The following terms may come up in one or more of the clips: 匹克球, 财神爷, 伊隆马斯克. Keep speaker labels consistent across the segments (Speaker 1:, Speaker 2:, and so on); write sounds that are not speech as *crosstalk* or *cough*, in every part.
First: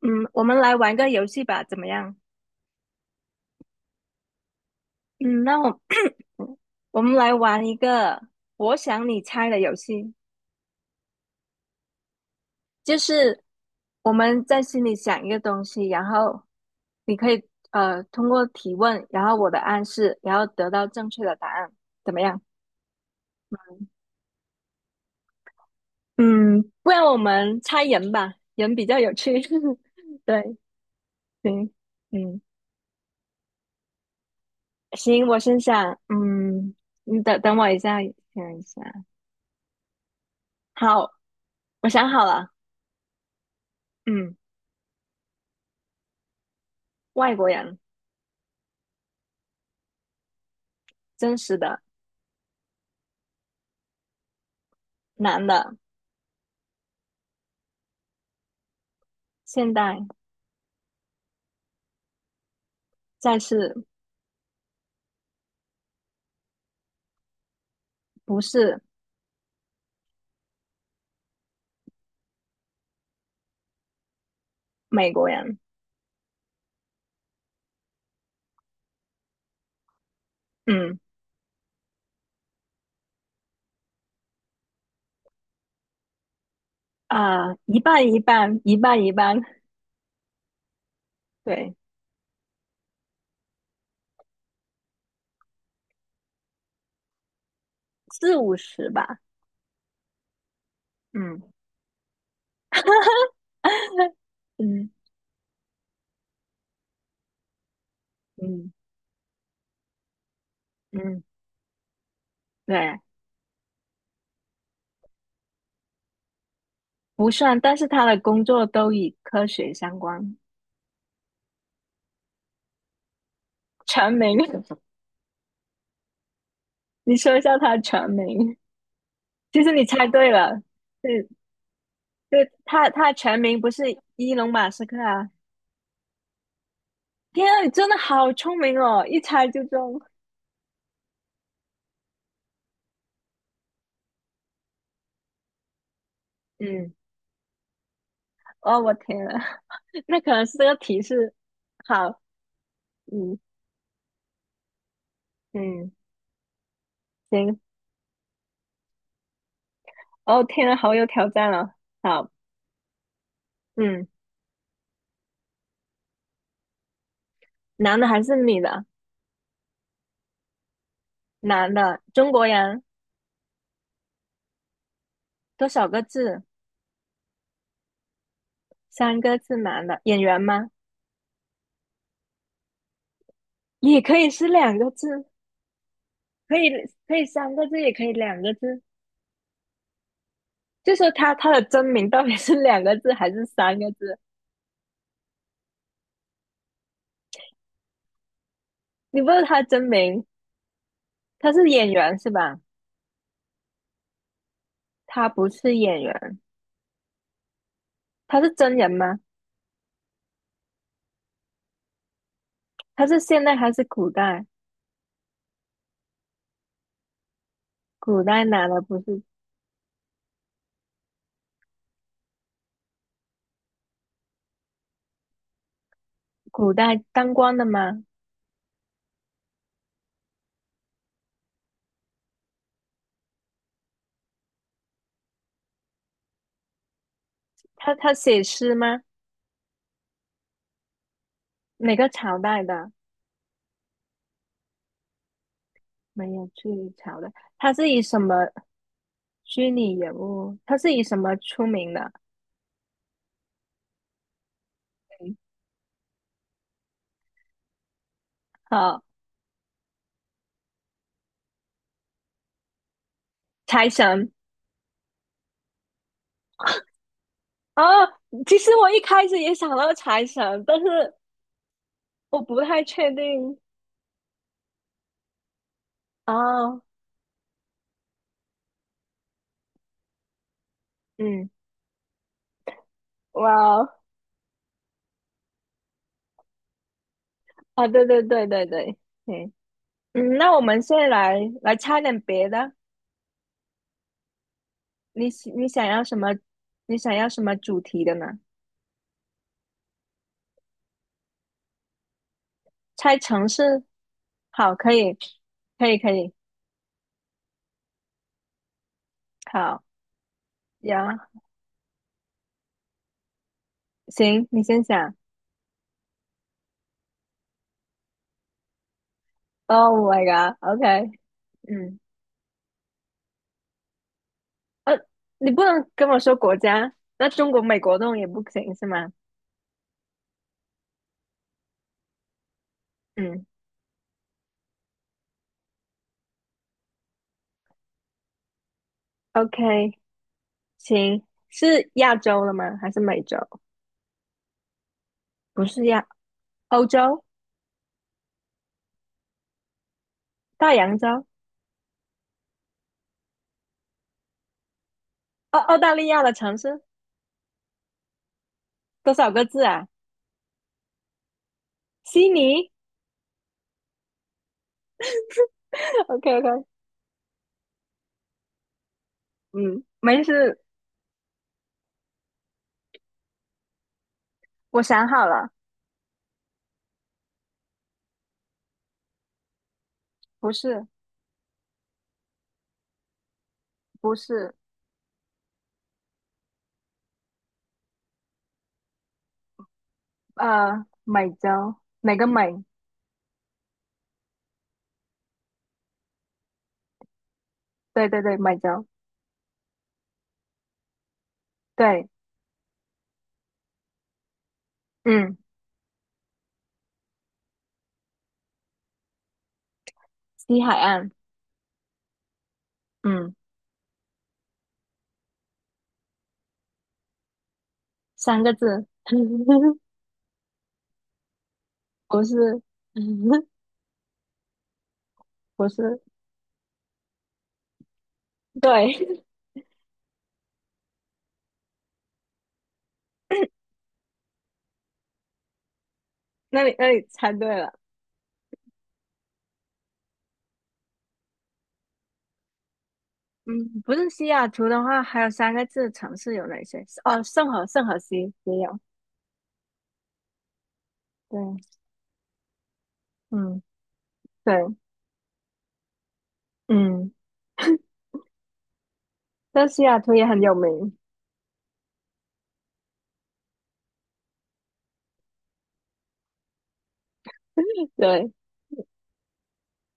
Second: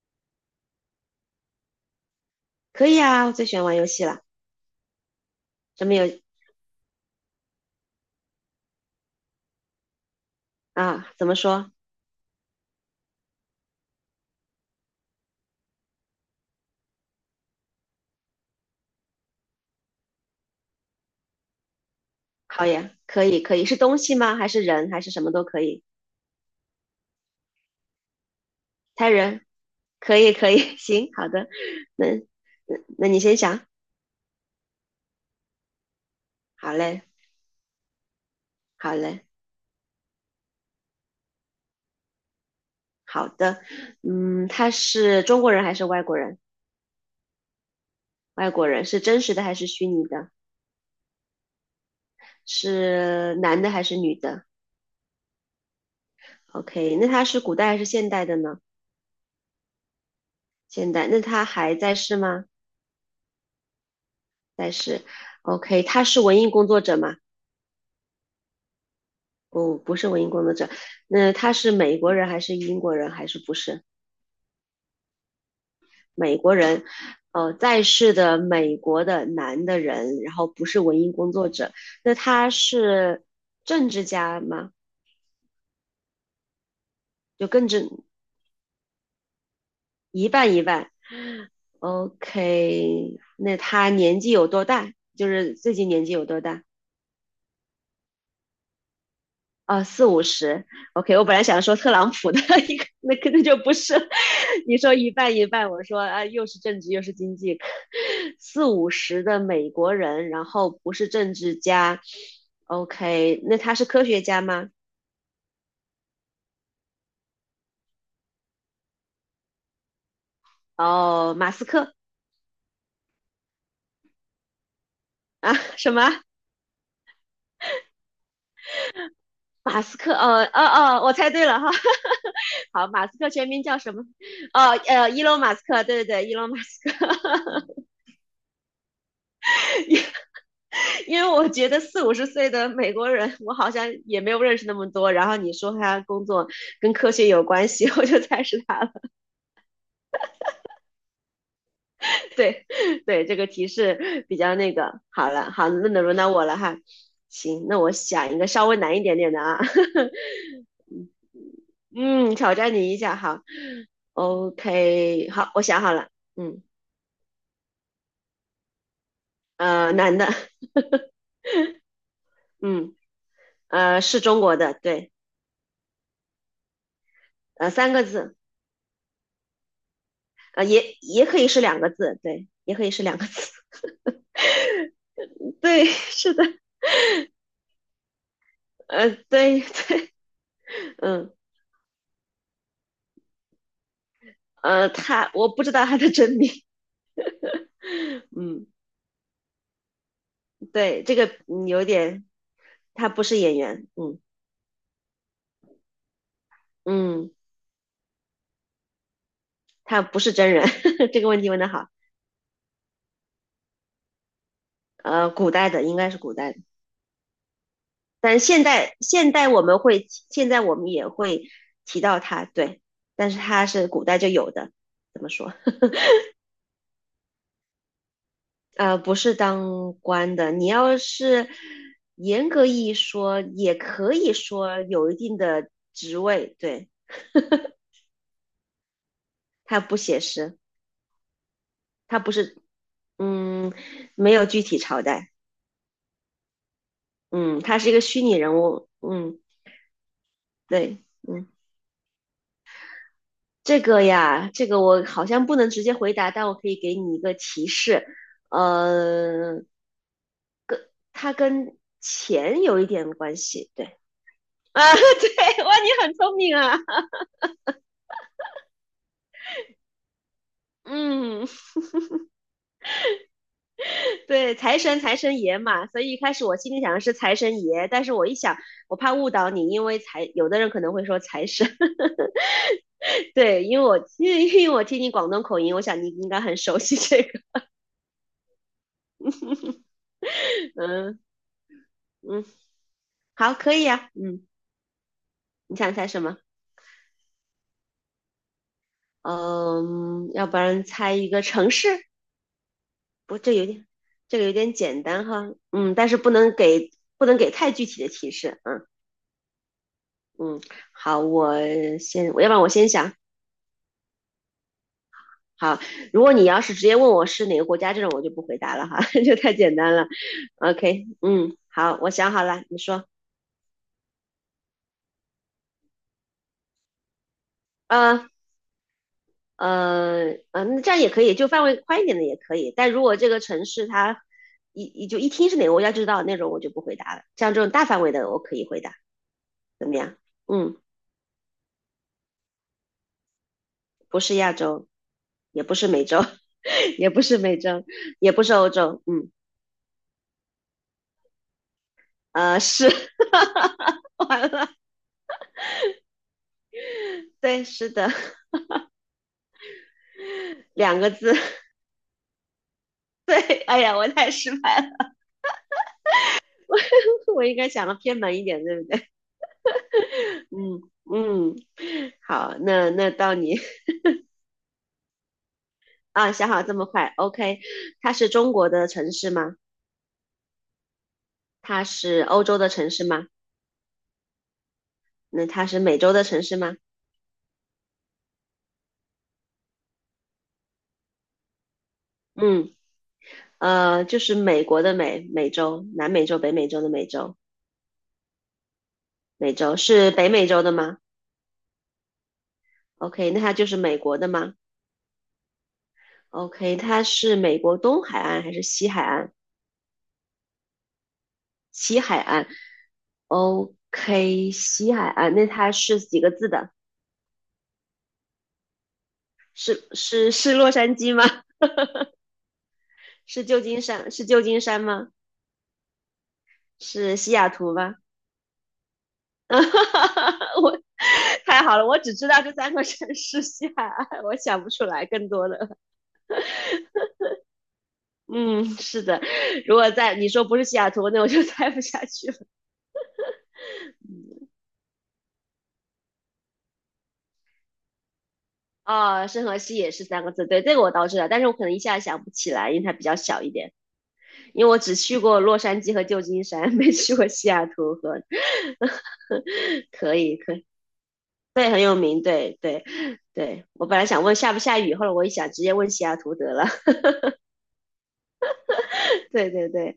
Speaker 1: 嗯，我们来玩个游戏吧，怎么样？
Speaker 2: 可以啊，我最喜欢玩游戏了。
Speaker 1: 嗯，那我
Speaker 2: 什么游
Speaker 1: *clears throat* 我们来玩一个我想你猜的游戏，
Speaker 2: 啊？怎么说？
Speaker 1: 就是我们在心里想一个东西，然后你可以通过提问，然后我的暗示，然后得到正确的答案，怎么样？
Speaker 2: 好呀，可以，可以，是东西吗？还是人？还是什么都可以？
Speaker 1: 嗯，不然我们猜人吧，人比较
Speaker 2: 猜
Speaker 1: 有趣。
Speaker 2: 人，可
Speaker 1: *laughs*
Speaker 2: 以，可
Speaker 1: 对，
Speaker 2: 以，*laughs* 行，好的。
Speaker 1: 行，
Speaker 2: 那
Speaker 1: 嗯，
Speaker 2: 那你先想。
Speaker 1: 行，我先想，
Speaker 2: 好嘞，
Speaker 1: 你等等我一下，想一下，
Speaker 2: 好嘞，
Speaker 1: 好，我想好了，
Speaker 2: 好的。
Speaker 1: 嗯。
Speaker 2: 嗯，他是中国人还是外国人？
Speaker 1: 外国人，
Speaker 2: 外国人是真实的还是虚拟的？
Speaker 1: 真实的
Speaker 2: 是男的还是女的
Speaker 1: 男的，
Speaker 2: ？OK，那他是古代还是现代的呢？
Speaker 1: 现代
Speaker 2: 现代。那他还在世吗？
Speaker 1: 再是
Speaker 2: 在世。OK，他是文艺工作者吗？
Speaker 1: 不是
Speaker 2: 不是文艺工作者，那他是美国人还是英国人还是不是
Speaker 1: 美国人。
Speaker 2: 美国人？哦，在世的美国的男的人，然后不是
Speaker 1: 嗯
Speaker 2: 文艺工作者，那他是政治家吗？就更
Speaker 1: 一
Speaker 2: 正
Speaker 1: 半一半，一半一半，
Speaker 2: 一半一半。
Speaker 1: 对，
Speaker 2: OK，那他年纪有多大？就是最近年纪有多大？
Speaker 1: 四五十吧。
Speaker 2: 啊，四五十，OK。我本
Speaker 1: 嗯
Speaker 2: 来想说特朗普的 *laughs* 一个，那肯定
Speaker 1: *laughs*
Speaker 2: 就不是。你
Speaker 1: 嗯
Speaker 2: 说一半一半，我说啊，又是政治又是经济，四
Speaker 1: 嗯
Speaker 2: 五十的美国人，然后不是
Speaker 1: 嗯，
Speaker 2: 政治家
Speaker 1: 对，
Speaker 2: ，OK。那他是科学家吗？
Speaker 1: 不算，但是他的工作都与科学相关。
Speaker 2: 哦，马斯克
Speaker 1: 全名，
Speaker 2: 啊，什么？
Speaker 1: *laughs* 你说一下他的全名。其实
Speaker 2: 马
Speaker 1: 你
Speaker 2: 斯
Speaker 1: 猜
Speaker 2: 克？
Speaker 1: 对
Speaker 2: 哦
Speaker 1: 了，
Speaker 2: 哦哦，我
Speaker 1: 对
Speaker 2: 猜对了哈。*laughs*
Speaker 1: 对，
Speaker 2: 好，
Speaker 1: 他
Speaker 2: 马
Speaker 1: 他
Speaker 2: 斯克
Speaker 1: 全
Speaker 2: 全
Speaker 1: 名
Speaker 2: 名
Speaker 1: 不
Speaker 2: 叫
Speaker 1: 是
Speaker 2: 什么？
Speaker 1: 伊隆马
Speaker 2: 哦
Speaker 1: 斯克
Speaker 2: 呃，伊
Speaker 1: 啊，
Speaker 2: 隆马斯克，对对对，伊隆马斯克，
Speaker 1: 天啊，你真的好聪明哦，一猜就中。
Speaker 2: *laughs* 因为我觉得四五十岁的美国人，我好像也没有认识那么多。然后你说他工作
Speaker 1: 嗯
Speaker 2: 跟科学有关系，*laughs* 我就猜是他
Speaker 1: 哦，
Speaker 2: 了。
Speaker 1: 我天呐，*laughs* 那可能是这个提示。好，
Speaker 2: 对，对，这
Speaker 1: 嗯
Speaker 2: 个提示比较那个。好了，好，那
Speaker 1: 嗯，
Speaker 2: 轮到我了哈。
Speaker 1: 行。
Speaker 2: 行，那我想一个稍微难一点点的啊。
Speaker 1: 哦，天呐，好有挑战
Speaker 2: *laughs*
Speaker 1: 了。好，
Speaker 2: 嗯，挑战你一下，好
Speaker 1: 嗯，
Speaker 2: ，OK，好，我想好了。嗯，
Speaker 1: 男的还是女的？
Speaker 2: 男的，*laughs*
Speaker 1: 男的，中国人，
Speaker 2: 嗯，是中国的，对，
Speaker 1: 多少个字？
Speaker 2: 三个字，
Speaker 1: 三个字，男的，演员吗？
Speaker 2: 也可以是两个字，对，也可以是两个字，
Speaker 1: 也可以是两个字，
Speaker 2: *laughs* 对，是的。
Speaker 1: 可以可以三个字，也可以两个字。
Speaker 2: 对 *laughs* 对，
Speaker 1: 就说
Speaker 2: 嗯
Speaker 1: 他的真名到底是两个字还是三个字？
Speaker 2: 呃，他我不知道他的真名，*laughs* 嗯，
Speaker 1: 你问他真名，
Speaker 2: 对，这个
Speaker 1: 他是
Speaker 2: 有
Speaker 1: 演员
Speaker 2: 点，
Speaker 1: 是吧？
Speaker 2: 他不是演员，嗯
Speaker 1: 他不是演员，
Speaker 2: 嗯，
Speaker 1: 他是真人吗？
Speaker 2: 他不是真人，*laughs* 这个问题问得好，
Speaker 1: 他是现代还是古代？
Speaker 2: 古代的应该是古代的，
Speaker 1: 古
Speaker 2: 但
Speaker 1: 代
Speaker 2: 现
Speaker 1: 哪的
Speaker 2: 代
Speaker 1: 不是
Speaker 2: 现代我们会现在我们也会提到他，对，但是他是古代就有的，怎么说？*laughs*
Speaker 1: 古代当官的吗？
Speaker 2: 不是当官的，你要是严格意义说，也可以说有一定的职位，对。
Speaker 1: 他写诗吗？
Speaker 2: 他不写实，
Speaker 1: 哪个
Speaker 2: 他不
Speaker 1: 朝
Speaker 2: 是，
Speaker 1: 代的？
Speaker 2: 嗯，没有具体朝代，
Speaker 1: 没有去朝代。
Speaker 2: 嗯，
Speaker 1: 他
Speaker 2: 他是
Speaker 1: 是
Speaker 2: 一
Speaker 1: 以
Speaker 2: 个
Speaker 1: 什
Speaker 2: 虚拟
Speaker 1: 么
Speaker 2: 人物，嗯，
Speaker 1: 虚拟人物？他是以
Speaker 2: 对，
Speaker 1: 什么
Speaker 2: 嗯，
Speaker 1: 出名的？
Speaker 2: 这个呀，这个我好像不能直接回答，但我可以给你一个提示，
Speaker 1: 好，
Speaker 2: 呃，它跟钱有一点关系，对，
Speaker 1: 财神
Speaker 2: 啊，*laughs* 对，哇，你很聪明啊，
Speaker 1: 哦。其实我一开始也想到财神，但是
Speaker 2: 嗯，
Speaker 1: 我不太确定。
Speaker 2: 对，财神爷嘛，所以一开始我心里
Speaker 1: 哦，
Speaker 2: 想的是财神爷，但是我一想，我怕误导你，因为有的人可能会说财
Speaker 1: 嗯，
Speaker 2: 神。
Speaker 1: 哇
Speaker 2: 对，因为
Speaker 1: 哦，
Speaker 2: 我因为因为我听你广东口音，我想你应该很熟悉这个。
Speaker 1: 啊，对对对对对，嗯嗯，那我
Speaker 2: *laughs*
Speaker 1: 们现在
Speaker 2: 嗯
Speaker 1: 来猜点
Speaker 2: 嗯，
Speaker 1: 别的。
Speaker 2: 好，可以啊。嗯，
Speaker 1: 你
Speaker 2: 你
Speaker 1: 想
Speaker 2: 想
Speaker 1: 要
Speaker 2: 猜
Speaker 1: 什
Speaker 2: 什
Speaker 1: 么？
Speaker 2: 么？
Speaker 1: 你想要什么主题的呢？
Speaker 2: 嗯，要不然猜一个城市？
Speaker 1: 猜
Speaker 2: 不，
Speaker 1: 城
Speaker 2: 这有
Speaker 1: 市？
Speaker 2: 点这个有点
Speaker 1: 好，可
Speaker 2: 简
Speaker 1: 以，
Speaker 2: 单哈。
Speaker 1: 可
Speaker 2: 嗯，
Speaker 1: 以，
Speaker 2: 但
Speaker 1: 可
Speaker 2: 是不
Speaker 1: 以。
Speaker 2: 能给不能给太具体的提示。嗯
Speaker 1: 好，
Speaker 2: 嗯，好，
Speaker 1: 呀，
Speaker 2: 我要不然我先想。
Speaker 1: 行，你先想。
Speaker 2: 好，如果你要是直接问我是哪个国家这种，我就不回答了哈，*laughs* 这太简单了。
Speaker 1: Oh my
Speaker 2: OK，
Speaker 1: god，OK、
Speaker 2: 嗯，
Speaker 1: 嗯，
Speaker 2: 好，我想好了，你说。
Speaker 1: 呃，你不能跟我说国家，那中国、美国那种也
Speaker 2: 嗯。
Speaker 1: 不行是吗？
Speaker 2: 嗯，那这样也可以，就范围宽一点的也可以。但如果这个
Speaker 1: 嗯
Speaker 2: 城市它一就一听是哪个国家就知道那种，我就不回答了。像这种大范围的，我可以回答，怎
Speaker 1: ，OK，
Speaker 2: 么样？嗯，
Speaker 1: 行，是亚洲的吗？还是美洲？
Speaker 2: 不是亚洲，也
Speaker 1: 不
Speaker 2: 不
Speaker 1: 是
Speaker 2: 是美
Speaker 1: 亚，
Speaker 2: 洲，
Speaker 1: 欧
Speaker 2: *laughs* 也不
Speaker 1: 洲，
Speaker 2: 是美洲，也不是欧洲，嗯，
Speaker 1: 大洋洲，
Speaker 2: 是，*laughs* 完了，
Speaker 1: 澳大利亚的城市
Speaker 2: 对，是的，
Speaker 1: 多少个字啊？
Speaker 2: 两个字，
Speaker 1: 悉尼。
Speaker 2: *laughs* 对，哎呀，我太失败了，
Speaker 1: *laughs* o k o k
Speaker 2: *laughs* 我应该想的偏门一点，对不对？
Speaker 1: 嗯，没
Speaker 2: *laughs*
Speaker 1: 事，
Speaker 2: 嗯嗯，好，那到你。
Speaker 1: 我想好了。
Speaker 2: 啊，想好这么快，OK。它是中国的城市吗？
Speaker 1: 不是
Speaker 2: 它是欧洲的城市吗？
Speaker 1: 不是，
Speaker 2: 那它是美洲的城市吗？
Speaker 1: 美洲哪个美？
Speaker 2: 嗯，就是美国的美，美洲，南美洲、北美洲的美洲，
Speaker 1: 对对对，美洲，
Speaker 2: 美洲是北美洲的吗
Speaker 1: 对，
Speaker 2: ？OK，那它就是美国的吗
Speaker 1: 嗯，
Speaker 2: ？OK，它是美国东海岸还是西海岸？
Speaker 1: 西海岸，
Speaker 2: 西海岸
Speaker 1: 嗯，
Speaker 2: ，OK，西海岸，那它是几个字的？
Speaker 1: 三个字，*laughs*
Speaker 2: 是洛杉矶吗？*laughs*
Speaker 1: 不是，*laughs*
Speaker 2: 是旧金山？是旧金山吗？
Speaker 1: 不是，
Speaker 2: 是西雅图吗？
Speaker 1: 对，
Speaker 2: *laughs* 啊哈哈哈我太好了，我只知道这三个城市西
Speaker 1: *laughs*
Speaker 2: 海岸，我想不出来更多的。
Speaker 1: 那你猜对了，
Speaker 2: *laughs* 嗯，是的，如果在你说不是西雅图，那我就 *laughs* 猜不下去了。
Speaker 1: 嗯，不是西雅图的话，还有三个字城市有哪些？哦，圣何西也有，
Speaker 2: 哦，圣荷西也是三个字，对，这个我倒知道，但是我
Speaker 1: 对，
Speaker 2: 可能一下想不起来，因为它比较小一
Speaker 1: 嗯，
Speaker 2: 点。
Speaker 1: 对，
Speaker 2: 因为我只去过洛杉矶和旧金山，没
Speaker 1: 嗯，
Speaker 2: 去过西雅图和。
Speaker 1: 但西
Speaker 2: *laughs*
Speaker 1: 雅图
Speaker 2: 可
Speaker 1: 也
Speaker 2: 以，
Speaker 1: 很
Speaker 2: 可
Speaker 1: 有
Speaker 2: 以，
Speaker 1: 名，
Speaker 2: 对，很有名，对，对，对。我本来想问下不下雨，后来我一想，直接问西雅图得了。
Speaker 1: *laughs* 对，
Speaker 2: *laughs* 对对对，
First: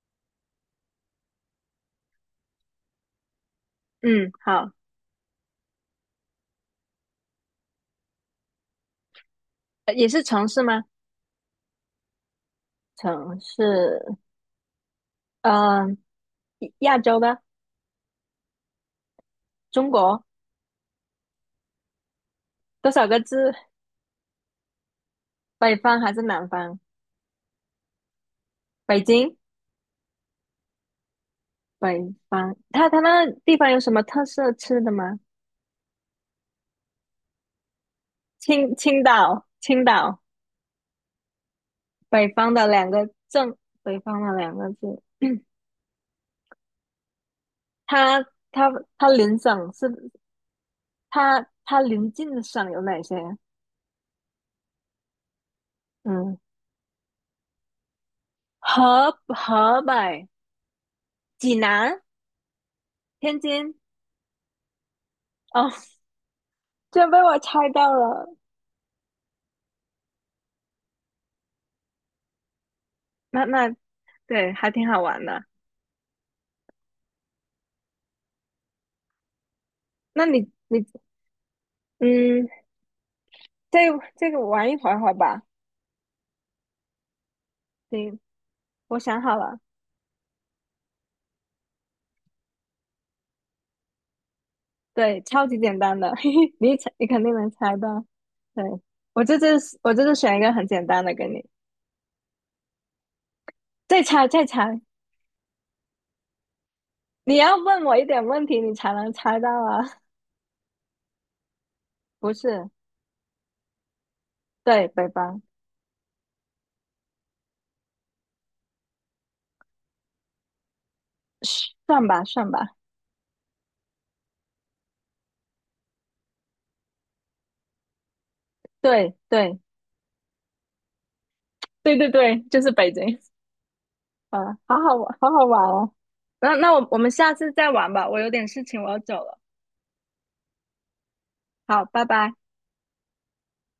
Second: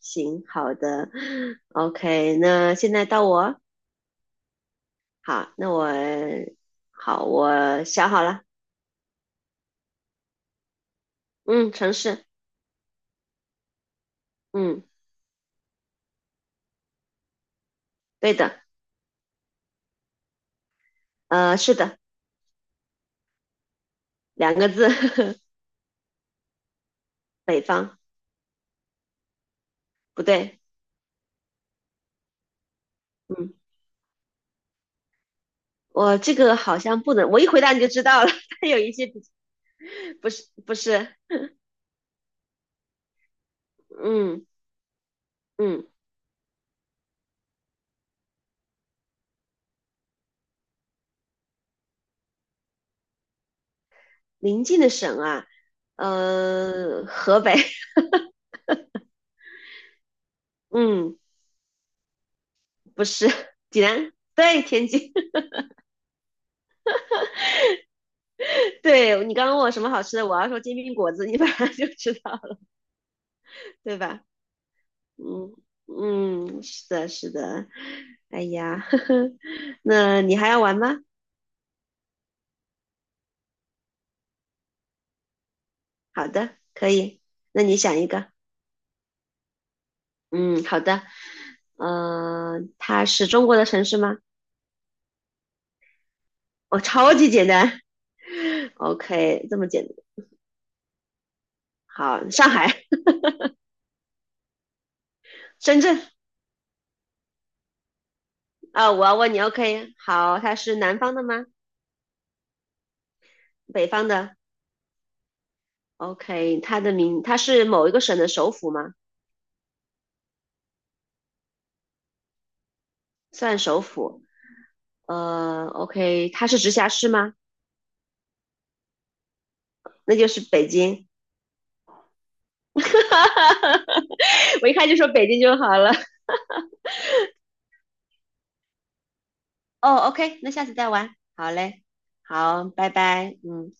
Speaker 2: 行，好的，OK，那现在到我，
Speaker 1: 嗯，好，
Speaker 2: 好，好，我想好了，
Speaker 1: 也是城市吗？
Speaker 2: 嗯，城市，
Speaker 1: 城市，
Speaker 2: 嗯，
Speaker 1: 嗯、亚洲的。
Speaker 2: 对的，
Speaker 1: 中国
Speaker 2: 是的，
Speaker 1: 多少个字？
Speaker 2: 两个字，*laughs*
Speaker 1: 北方还是南方？
Speaker 2: 北方，
Speaker 1: 北京，
Speaker 2: 不对，
Speaker 1: 北方。它那
Speaker 2: 嗯，
Speaker 1: 地方有什么特色吃的吗？
Speaker 2: 我这个好像不能，我一回答你就知道了，*laughs* 它有一
Speaker 1: 青
Speaker 2: 些
Speaker 1: 岛，青岛，
Speaker 2: 不是不是，
Speaker 1: 北方的两个镇，北方的
Speaker 2: 嗯
Speaker 1: 两个字。*clears throat*
Speaker 2: 嗯，
Speaker 1: 它它它邻省是它邻近的省有哪些？
Speaker 2: 临近的省啊，
Speaker 1: 嗯，
Speaker 2: 河北，
Speaker 1: 河北、
Speaker 2: *laughs* 嗯，
Speaker 1: 济南、
Speaker 2: 不是，
Speaker 1: 天津。
Speaker 2: 济南，对，天津，
Speaker 1: 哦，这被我猜到了。
Speaker 2: 对你刚刚问我什么好吃的，我要说煎饼果子，你 *laughs* 马上就知道了，
Speaker 1: 那
Speaker 2: 对吧？
Speaker 1: 对，还挺好玩的。
Speaker 2: 嗯嗯，是的，是的。哎呀，*laughs* 呵呵，那
Speaker 1: 那
Speaker 2: 你还
Speaker 1: 你
Speaker 2: 要玩
Speaker 1: 你
Speaker 2: 吗？
Speaker 1: 嗯，这这个玩一会儿会吧。
Speaker 2: 好的，可以。那你想一
Speaker 1: 行，
Speaker 2: 个。
Speaker 1: 我想好了，
Speaker 2: 嗯，好的。嗯、它是中国的城市吗？
Speaker 1: 对，超级简单的，*laughs* 嘿嘿，你
Speaker 2: 哦，
Speaker 1: 猜你
Speaker 2: 超
Speaker 1: 肯
Speaker 2: 级
Speaker 1: 定
Speaker 2: 简
Speaker 1: 能
Speaker 2: 单。
Speaker 1: 猜到。对，
Speaker 2: *laughs* OK，这么简
Speaker 1: 我这次
Speaker 2: 单。
Speaker 1: 选一个很简单的给你，
Speaker 2: 好，上海、
Speaker 1: 再猜再猜，
Speaker 2: 深圳
Speaker 1: 你要问我一点问题，你
Speaker 2: 啊、
Speaker 1: 才
Speaker 2: 我
Speaker 1: 能
Speaker 2: 要问
Speaker 1: 猜
Speaker 2: 你。
Speaker 1: 到啊。
Speaker 2: OK，好，它是南方的吗？
Speaker 1: *laughs* 不是，
Speaker 2: 北方的
Speaker 1: 对，北方，
Speaker 2: ？OK，它的名，它是某一个省的首府吗？
Speaker 1: 嘘算吧算吧，
Speaker 2: 算首府。OK，它是直辖市吗？
Speaker 1: 对对
Speaker 2: 那就是北京。
Speaker 1: 对对对，就是北京。
Speaker 2: *laughs*
Speaker 1: 啊，
Speaker 2: 我一
Speaker 1: 好
Speaker 2: 看
Speaker 1: 好
Speaker 2: 就说
Speaker 1: 玩，
Speaker 2: 北
Speaker 1: 好
Speaker 2: 京
Speaker 1: 好
Speaker 2: 就
Speaker 1: 玩
Speaker 2: 好
Speaker 1: 哦。
Speaker 2: 了。
Speaker 1: 那我们下次再玩吧，我有点事情，我要走了。
Speaker 2: 哦，OK，那下次再玩。好嘞，
Speaker 1: 好，拜拜。
Speaker 2: 好，拜拜。嗯。